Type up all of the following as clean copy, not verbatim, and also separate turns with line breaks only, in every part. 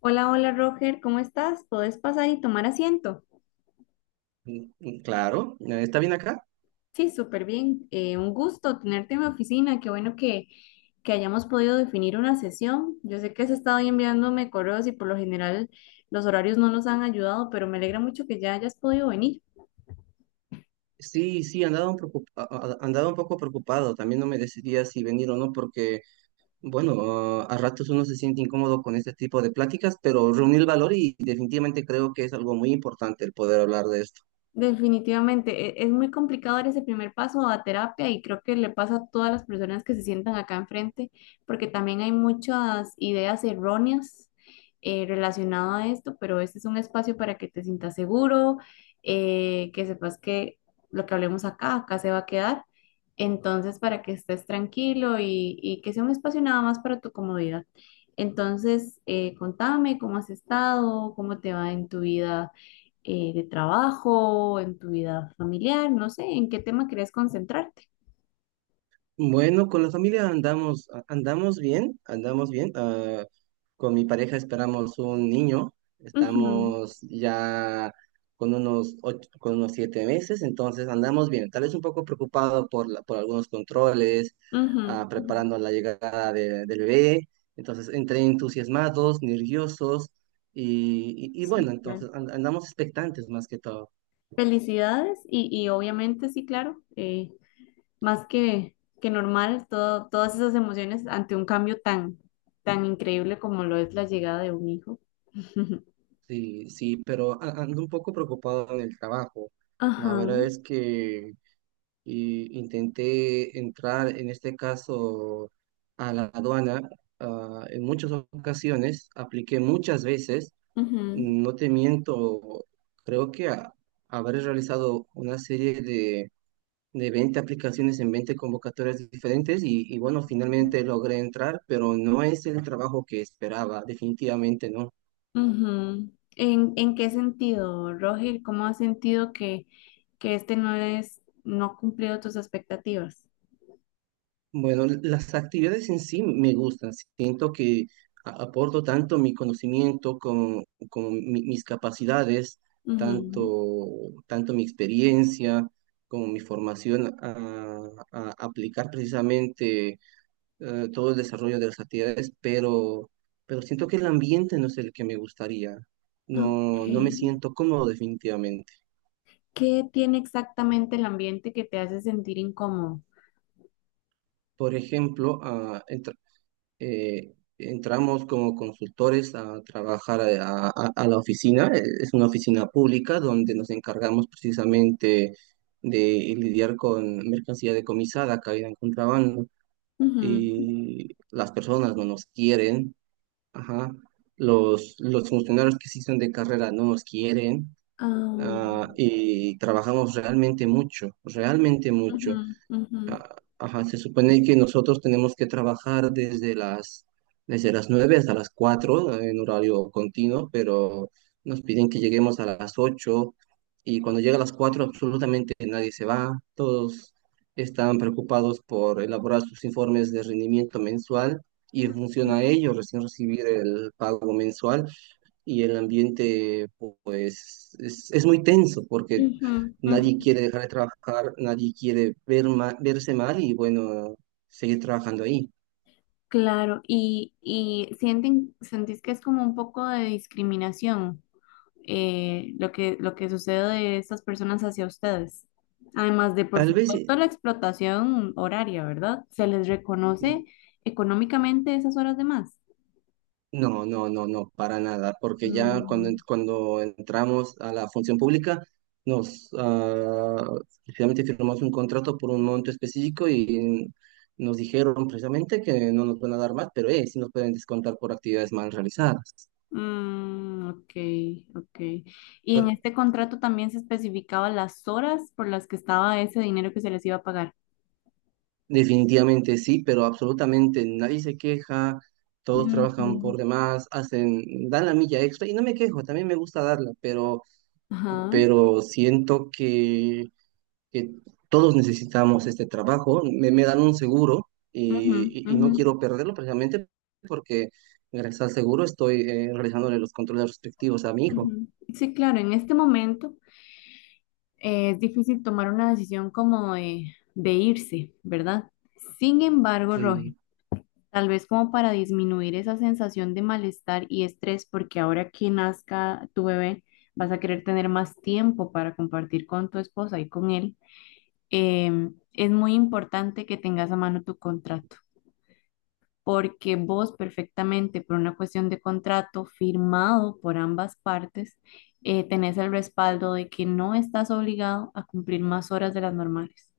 Hola, hola Roger, ¿cómo estás? ¿Podés pasar y tomar asiento?
Claro. ¿Está bien acá?
Sí, súper bien. Un gusto tenerte en mi oficina. Qué bueno que hayamos podido definir una sesión. Yo sé que has estado ahí enviándome correos y por lo general los horarios no nos han ayudado, pero me alegra mucho que ya hayas podido venir.
Sí, sí, andaba un, andaba un poco preocupado. También no me decidía si venir o no, porque, bueno, a ratos uno se siente incómodo con este tipo de pláticas, pero reuní el valor y definitivamente creo que es algo muy importante el poder hablar de esto.
Definitivamente, es muy complicado dar ese primer paso a terapia y creo que le pasa a todas las personas que se sientan acá enfrente, porque también hay muchas ideas erróneas relacionadas a esto, pero este es un espacio para que te sientas seguro, que sepas que lo que hablemos acá, acá se va a quedar, entonces para que estés tranquilo y que sea un espacio nada más para tu comodidad. Entonces, contame cómo has estado, cómo te va en tu vida de trabajo, en tu vida familiar, no sé, en qué tema querés concentrarte.
Bueno, con la familia andamos bien, andamos bien. Con mi pareja esperamos un niño,
Ujú,
estamos ya con con unos 7 meses, entonces andamos bien. Tal vez un poco preocupado por algunos controles,
ujú, ujú.
preparando la llegada del bebé. Entonces, entre entusiasmados, nerviosos y bueno,
Sí, claro.
entonces andamos expectantes más que todo.
Felicidades y obviamente sí, claro, más que normal, todo, todas esas emociones ante un cambio tan, tan increíble como lo es la llegada de un hijo.
Sí, sí, pero ando un poco preocupado en el trabajo. La
Ajá,
verdad es que y intenté entrar, en este caso, a la aduana, en muchas ocasiones, apliqué muchas veces,
ujú,
no te miento, creo que habré realizado una serie de 20 aplicaciones en 20 convocatorias diferentes y bueno, finalmente logré entrar, pero no es el trabajo que esperaba, definitivamente no.
ujú. En qué sentido, Roger? ¿Cómo has sentido que este no es, no ha cumplido tus expectativas?
Bueno, las actividades en sí me gustan. Siento que aporto tanto mi conocimiento como, como mis capacidades,
Ujú,
tanto, tanto mi experiencia como mi formación a aplicar precisamente todo el desarrollo de las actividades, pero siento que el ambiente no es el que me gustaría. No, no me
ok.
siento cómodo definitivamente.
¿Qué tiene exactamente el ambiente que te hace sentir incómodo?
Por ejemplo, entramos como consultores a trabajar a, a la oficina. Es una oficina pública donde nos encargamos precisamente de lidiar con mercancía decomisada, caída en contrabando.
Ujú,
Y las personas no nos quieren, ajá. Los funcionarios que sí son de carrera no nos quieren.
ah,
Y trabajamos realmente mucho, realmente mucho.
ujú, ujú,
Ajá, se supone que nosotros tenemos que trabajar desde las 9 hasta las 4 en horario continuo, pero nos piden que lleguemos a las 8, y cuando llega a las 4 absolutamente nadie se va, todos están preocupados por elaborar sus informes de rendimiento mensual y en función a ello recién recibir el pago mensual, y el ambiente pues es muy tenso porque
ujú,
nadie
ujú.
quiere dejar de trabajar, nadie quiere verse mal y bueno, seguir trabajando ahí.
Claro, y sienten, sentís que es como un poco de discriminación lo que sucede de estas personas hacia ustedes. Además de, por
Tal vez,
supuesto, la explotación horaria, ¿verdad? ¿Se les reconoce económicamente esas horas de más?
no, no, no, no, para nada, porque ya cuando,
Mm,
cuando entramos a la función pública, nos finalmente firmamos un contrato por un monto específico y nos dijeron precisamente que no nos van a dar más, pero sí nos pueden descontar por actividades mal realizadas.
mm, ok, ok. Y en este contrato también se especificaba las horas por las que estaba ese dinero que se les iba a pagar.
Definitivamente sí, pero absolutamente nadie se queja, todos trabajan
Ujú.
por demás, hacen, dan la milla extra y no me quejo, también me gusta darla,
Ajá.
pero siento que todos necesitamos este trabajo, me dan un seguro
Ujú,
y, y no
ujú,
quiero perderlo precisamente porque gracias al seguro estoy realizándole los controles respectivos a mi hijo.
ujú. Sí, claro, en este momento es difícil tomar una decisión como de irse, ¿verdad? Sin embargo, Roger,
Y,
tal vez como para disminuir esa sensación de malestar y estrés, porque ahora que nazca tu bebé, vas a querer tener más tiempo para compartir con tu esposa y con él, es muy importante que tengas a mano tu contrato, porque vos perfectamente por una cuestión de contrato firmado por ambas partes, tenés el respaldo de que no estás obligado a cumplir más horas de las normales.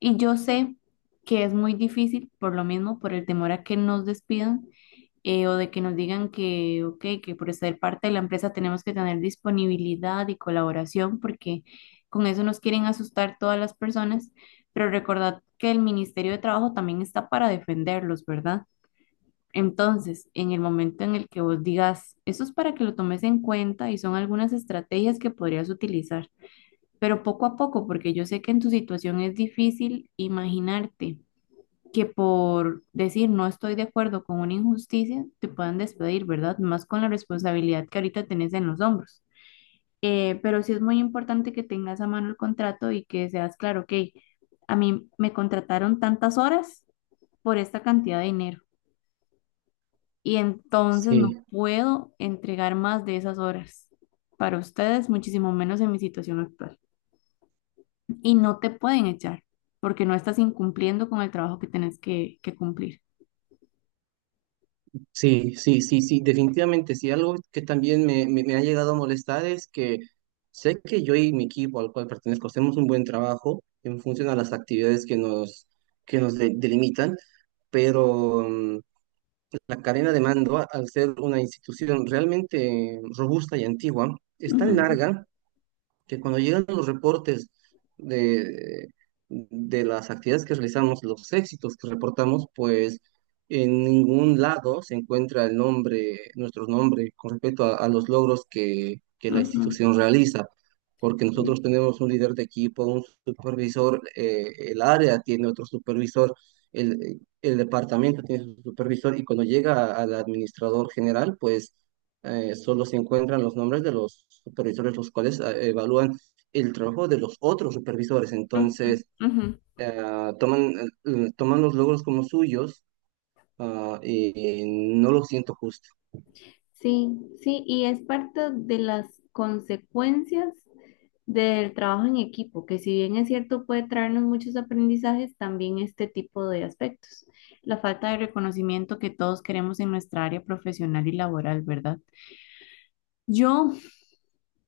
Y yo sé que es muy difícil, por lo mismo, por el temor a que nos despidan, o de que nos digan que, ok, que por ser parte de la empresa tenemos que tener disponibilidad y colaboración, porque con eso nos quieren asustar todas las personas, pero recordad que el Ministerio de Trabajo también está para defenderlos, ¿verdad? Entonces, en el momento en el que vos digas, eso es para que lo tomes en cuenta y son algunas estrategias que podrías utilizar, pero poco a poco, porque yo sé que en tu situación es difícil imaginarte que por decir no estoy de acuerdo con una injusticia, te puedan despedir, ¿verdad? Más con la responsabilidad que ahorita tenés en los hombros. Pero sí es muy importante que tengas a mano el contrato y que seas claro, ok, a mí me contrataron tantas horas por esta cantidad de dinero y entonces no
sí.
puedo entregar más de esas horas para ustedes, muchísimo menos en mi situación actual. Y no te pueden echar porque no estás incumpliendo con el trabajo que tenés que cumplir.
Sí, sí, sí, sí, definitivamente. Sí, algo que también me ha llegado a molestar es que sé que yo y mi equipo al cual pertenezco hacemos un buen trabajo en función a las actividades que nos delimitan, pero la cadena de mando, al ser una institución realmente robusta y antigua, es tan
Ujú,
larga que cuando llegan los reportes de, de las actividades que realizamos, los éxitos que reportamos, pues en ningún lado se encuentra el nombre, nuestro nombre con respecto a los logros que la
ujú.
institución realiza, porque
Ujú,
nosotros tenemos un líder de equipo, un supervisor, el área tiene otro supervisor, el departamento tiene su supervisor y cuando llega al administrador general, pues solo se encuentran los nombres de los supervisores, los cuales evalúan el trabajo de los otros supervisores. Entonces,
ujú.
eh, toman, toman los logros como suyos, y no lo siento justo.
Sí, sí, y es parte de las consecuencias del trabajo en equipo, que si bien es cierto puede traernos muchos aprendizajes, también este tipo de aspectos, la falta de reconocimiento que todos queremos en nuestra área profesional y laboral, ¿verdad? Yo,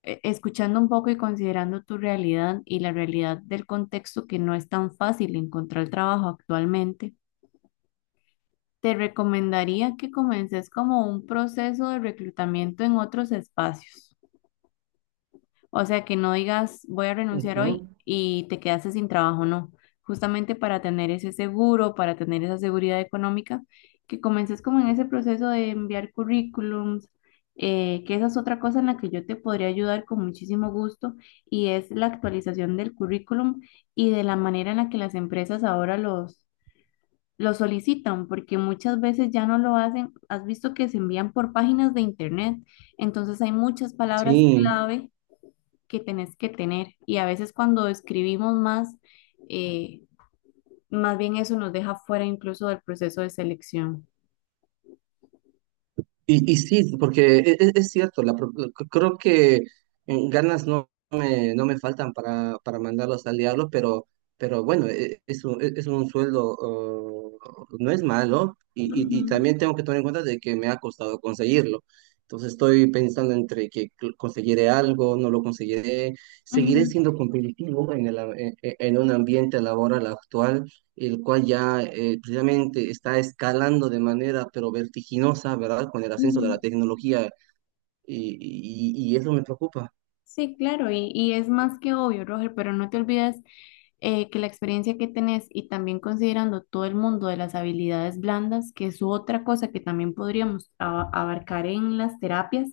escuchando un poco y considerando tu realidad y la realidad del contexto que no es tan fácil encontrar trabajo actualmente, te recomendaría que comences como un proceso de reclutamiento en otros espacios. O sea, que no digas voy a renunciar hoy
Ujú.
y te quedaste sin trabajo, no. Justamente para tener ese seguro, para tener esa seguridad económica, que comences como en ese proceso de enviar currículums, que esa es otra cosa en la que yo te podría ayudar con muchísimo gusto y es la actualización del currículum y de la manera en la que las empresas ahora los lo solicitan porque muchas veces ya no lo hacen. Has visto que se envían por páginas de internet, entonces hay muchas palabras
Sí.
clave que tenés que tener y a veces cuando escribimos más, eh, más bien eso nos deja fuera incluso del proceso de selección.
Y sí, porque es cierto. La, creo que ganas no me, no me faltan para mandarlos al diablo, pero bueno, es un, es un sueldo, oh, no es malo, y
Ujú,
también tengo que tomar en cuenta de que me ha costado conseguirlo. Entonces estoy pensando entre que conseguiré algo, no lo conseguiré, seguiré
ujú,
siendo competitivo en el, en un ambiente laboral actual, el cual ya precisamente está escalando de manera pero vertiginosa, ¿verdad? Con el ascenso de la
ujú.
tecnología y, y eso me preocupa.
Sí, claro, y es más que obvio, Roger, pero no te olvides que la experiencia que tenés y también considerando todo el mundo de las habilidades blandas, que es otra cosa que también podríamos abarcar en las terapias,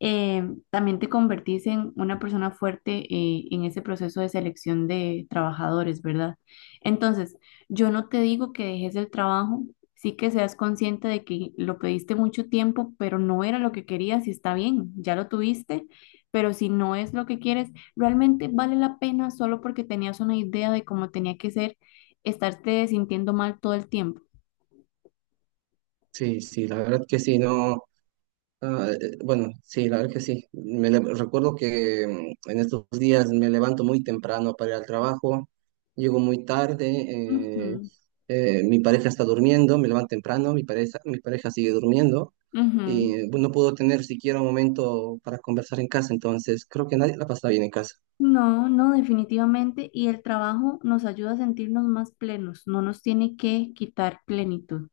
también te convertís en una persona fuerte en ese proceso de selección de trabajadores, ¿verdad? Entonces, yo no te digo que dejes el trabajo, sí que seas consciente de que lo pediste mucho tiempo, pero no era lo que querías y está bien, ya lo tuviste, pero si no es lo que quieres, realmente vale la pena solo porque tenías una idea de cómo tenía que ser, estarte sintiendo mal todo el tiempo.
Sí, sí, la verdad que sí, no. Ah, bueno, sí, la verdad que sí. Recuerdo que en estos días me levanto muy temprano para ir al trabajo, llego muy tarde,
Ujú,
mi pareja está durmiendo, me levanto temprano, mi pareja sigue durmiendo
ujú.
y no puedo tener siquiera un momento para conversar en casa, entonces creo que nadie la pasa bien en casa.
No, no, definitivamente. Y el trabajo nos ayuda a sentirnos más plenos, no nos tiene que quitar plenitud.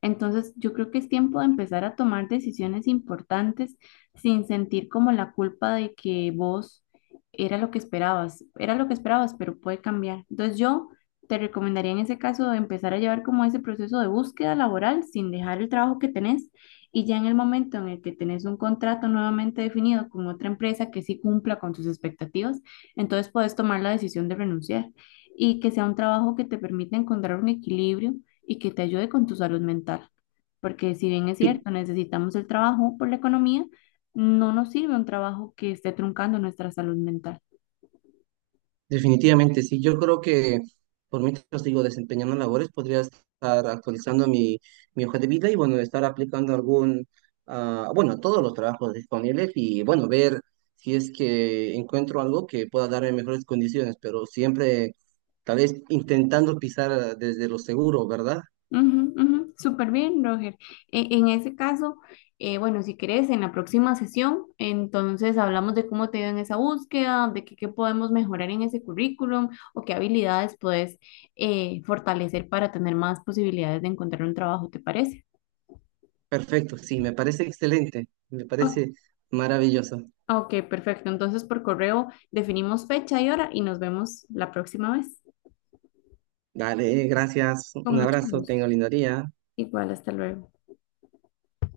Entonces, yo creo que es tiempo de empezar a tomar decisiones importantes sin sentir como la culpa de que vos era lo que esperabas, era lo que esperabas, pero puede cambiar. Entonces, yo te recomendaría en ese caso empezar a llevar como ese proceso de búsqueda laboral sin dejar el trabajo que tenés y ya en el momento en el que tenés un contrato nuevamente definido con otra empresa que sí cumpla con tus expectativas, entonces puedes tomar la decisión de renunciar y que sea un trabajo que te permita encontrar un equilibrio y que te ayude con tu salud mental. Porque si bien es cierto, necesitamos el trabajo por la economía, no nos sirve un trabajo que esté truncando nuestra salud mental.
Definitivamente, sí. Yo creo que por mientras digo desempeñando labores, podría estar actualizando mi, mi hoja de vida y bueno, estar aplicando algún, bueno, todos los trabajos disponibles y bueno, ver si es que encuentro algo que pueda darme mejores condiciones, pero siempre tal vez intentando pisar desde lo seguro, ¿verdad?
Ujú, ujú, súper bien, Roger. En ese caso, bueno, si querés, en la próxima sesión, entonces hablamos de cómo te ha ido en esa búsqueda, de qué, qué podemos mejorar en ese currículum o qué habilidades puedes fortalecer para tener más posibilidades de encontrar un trabajo, ¿te parece?
Perfecto, sí, me parece excelente, me
O-
parece maravilloso.
ok, perfecto. Entonces, por correo definimos fecha y hora y nos vemos la próxima vez.
Dale, gracias,
Con
un
mucho
abrazo, tengo
gusto.
lindo día.
Igual, hasta luego.